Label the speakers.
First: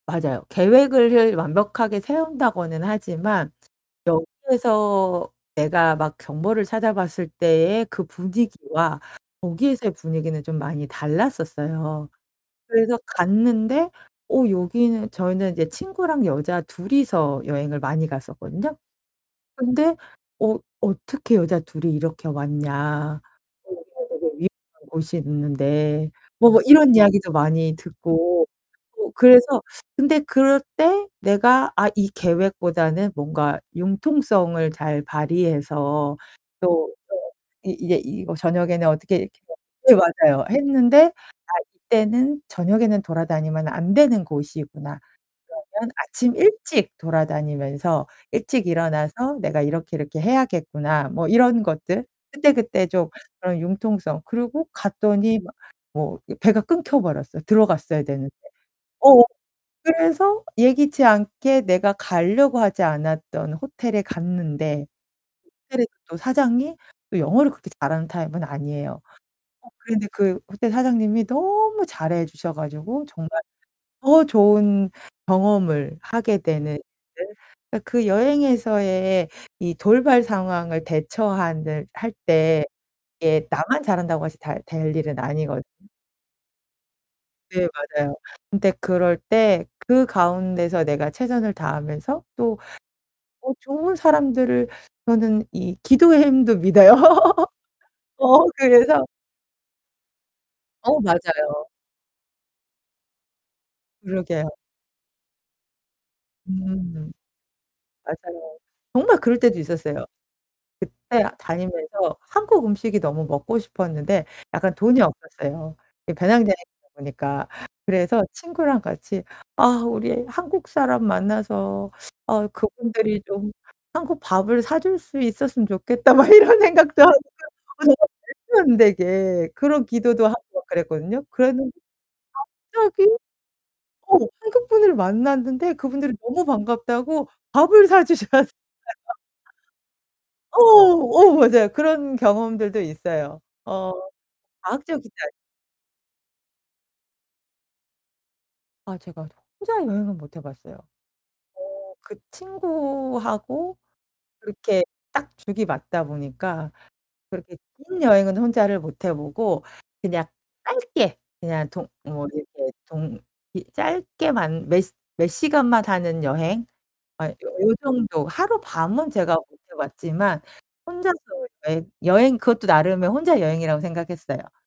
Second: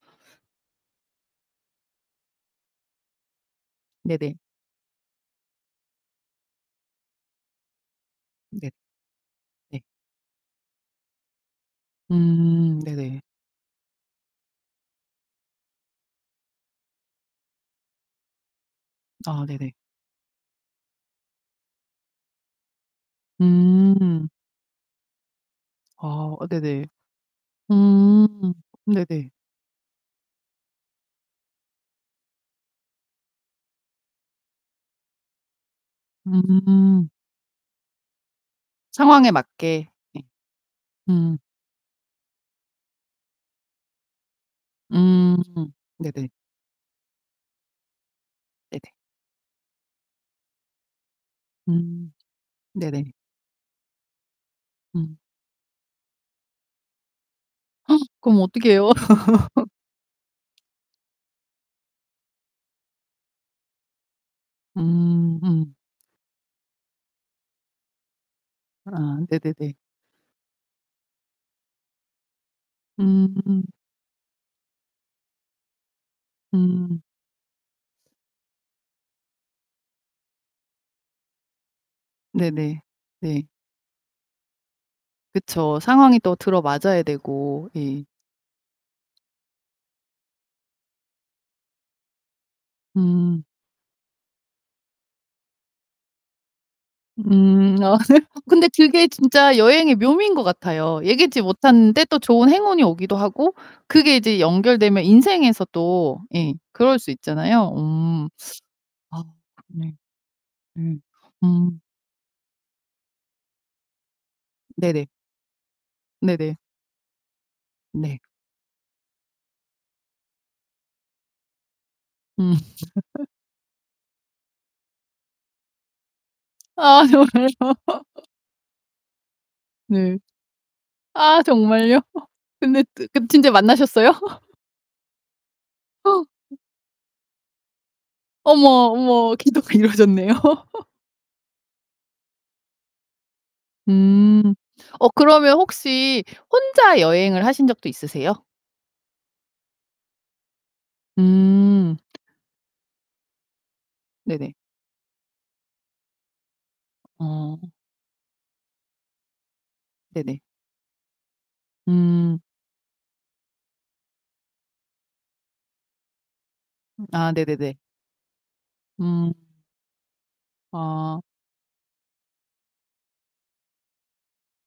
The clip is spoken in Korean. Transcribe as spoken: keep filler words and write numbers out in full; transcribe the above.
Speaker 1: 맞아요. 계획을 을 완벽하게 세운다고는 하지만
Speaker 2: 네네.
Speaker 1: 여기에서 내가 막 정보를 찾아봤을 때의 그
Speaker 2: 네.
Speaker 1: 분위기와
Speaker 2: 네.
Speaker 1: 거기에서의 분위기는 좀 많이 달랐었어요.
Speaker 2: 음.
Speaker 1: 그래서
Speaker 2: 네네.
Speaker 1: 갔는데 어 여기는 저희는 이제 친구랑 여자 둘이서 여행을 많이 갔었거든요.
Speaker 2: 아 네네.
Speaker 1: 근데 "어, 어떻게 여자 둘이 이렇게 왔냐? 어 여기선 되게
Speaker 2: 음.
Speaker 1: 위험한 곳이 있는데."
Speaker 2: 아
Speaker 1: 뭐 뭐
Speaker 2: 네네.
Speaker 1: 이런 이야기도 많이 듣고
Speaker 2: 음
Speaker 1: 뭐
Speaker 2: 네네.
Speaker 1: 그래서 근데 그럴 때 '내가 아 이 계획보다는 뭔가 융통성을 잘 발휘해서 또
Speaker 2: 음.
Speaker 1: 또 이 이제 이거 저녁에는 어떻게
Speaker 2: 상황에
Speaker 1: 이렇게'
Speaker 2: 맞게
Speaker 1: 네 네
Speaker 2: 예.
Speaker 1: 맞아요. 했는데
Speaker 2: 음.
Speaker 1: 아 이때는 '저녁에는 돌아다니면 안 되는 곳이구나.
Speaker 2: 음
Speaker 1: 그러면
Speaker 2: 네네.
Speaker 1: 아침 일찍 돌아다니면서 일찍
Speaker 2: 네네.
Speaker 1: 일어나서 내가 이렇게 이렇게 해야겠구나.' 뭐 이런 것들
Speaker 2: 음
Speaker 1: 그때그때 좀
Speaker 2: 네네.
Speaker 1: 그런 융통성 그리고
Speaker 2: 음.
Speaker 1: 갔더니 막 뭐 이 배가 끊겨 버렸어요, 들어갔어야 되는데.
Speaker 2: 그럼 어떻게 해요?
Speaker 1: 어 그래서 예기치 않게 내가 가려고 하지 않았던 호텔에 갔는데
Speaker 2: 음. 음.
Speaker 1: 호텔에 또 사장이 또 영어를 그렇게 잘하는 타입은 아니에요.
Speaker 2: 아
Speaker 1: 어
Speaker 2: 네네네.
Speaker 1: 그런데 그 호텔 사장님이 너무 잘해 주셔 가지고 정말
Speaker 2: 음.
Speaker 1: 더 좋은 경험을 하게 되는
Speaker 2: 음.
Speaker 1: [unintelligible] 그 여행에서의 이 돌발 상황을 대처하는 할 때
Speaker 2: 네네. 네.
Speaker 1: 이게 나만 잘한다고 해서 다 될 일은 아니거든.
Speaker 2: 그쵸. 상황이 또 들어맞아야
Speaker 1: 네,
Speaker 2: 되고 예.
Speaker 1: 맞아요. 근데 그럴 때 그 가운데서 내가 최선을 다하면서 또
Speaker 2: 음.
Speaker 1: 어 좋은 사람들을 저는 이 기도의 힘도 믿어요.
Speaker 2: 음. 아 네.
Speaker 1: 어
Speaker 2: 근데
Speaker 1: 그래서
Speaker 2: 그게 진짜 여행의 묘미인 것
Speaker 1: 어
Speaker 2: 같아요. 예기치
Speaker 1: 맞아요.
Speaker 2: 못하는데 또 좋은 행운이 오기도 하고 그게 이제
Speaker 1: 그러게요.
Speaker 2: 연결되면 인생에서 또 예 그럴 수
Speaker 1: 음.
Speaker 2: 있잖아요. 음.
Speaker 1: 맞아요. 정말
Speaker 2: 아
Speaker 1: 그럴 때도
Speaker 2: 음 네.
Speaker 1: 있었어요.
Speaker 2: 음
Speaker 1: 그때
Speaker 2: 음.
Speaker 1: 다니면서 한국 음식이 너무 먹고 싶었는데 약간 돈이
Speaker 2: 네네.
Speaker 1: 없었어요, 이 배낭여행이다
Speaker 2: 네네.
Speaker 1: 보니까.
Speaker 2: 네.
Speaker 1: 그래서 친구랑 같이 '아 우리 한국 사람 만나서 아
Speaker 2: 음.
Speaker 1: 그분들이 좀 한국 밥을 사 줄 수 있었으면 좋겠다.' 막 이런 생각도
Speaker 2: 아
Speaker 1: 하고. 그러니까
Speaker 2: 정말요.
Speaker 1: 어 정말 말도 안 되게 그런
Speaker 2: 네.
Speaker 1: 기도도 하고 막 그랬거든요.
Speaker 2: 아
Speaker 1: 그랬는데
Speaker 2: 정말요? 근데
Speaker 1: 갑자기
Speaker 2: 뜨 근 진짜 만나셨어요?
Speaker 1: 어, 한국분을 만났는데 그분들이 너무 반갑다고 밥을 사 주셨어요.
Speaker 2: 어머, 어머 기도가 이루어졌네요.
Speaker 1: 어 어 맞아요. 그런 경험들도 있어요. 어
Speaker 2: 음. 어
Speaker 1: 과학적이잖
Speaker 2: 그러면 혹시 혼자 여행을 하신 적도 있으세요?
Speaker 1: 아 제가 혼자 여행은 못 해봤어요. 어
Speaker 2: 음.
Speaker 1: 그 친구하고
Speaker 2: 네네.
Speaker 1: 그렇게 딱 죽이 맞다 보니까 그렇게
Speaker 2: 어.
Speaker 1: 긴 여행은 혼자를 못 해 보고 그냥
Speaker 2: 네네.
Speaker 1: 짧게 그냥 동 뭐
Speaker 2: 음.
Speaker 1: 이렇게 동 이 짧게만 몇 몇 시간만 하는 여행
Speaker 2: 음
Speaker 1: 아이
Speaker 2: 아
Speaker 1: 요 요
Speaker 2: 네네네.
Speaker 1: 정도 하루밤 은
Speaker 2: 음.
Speaker 1: 제가 못 해 봤지만 혼자서
Speaker 2: 아.
Speaker 1: 여행 여행 그것도 나름의 혼자 여행이라고 생각했어요.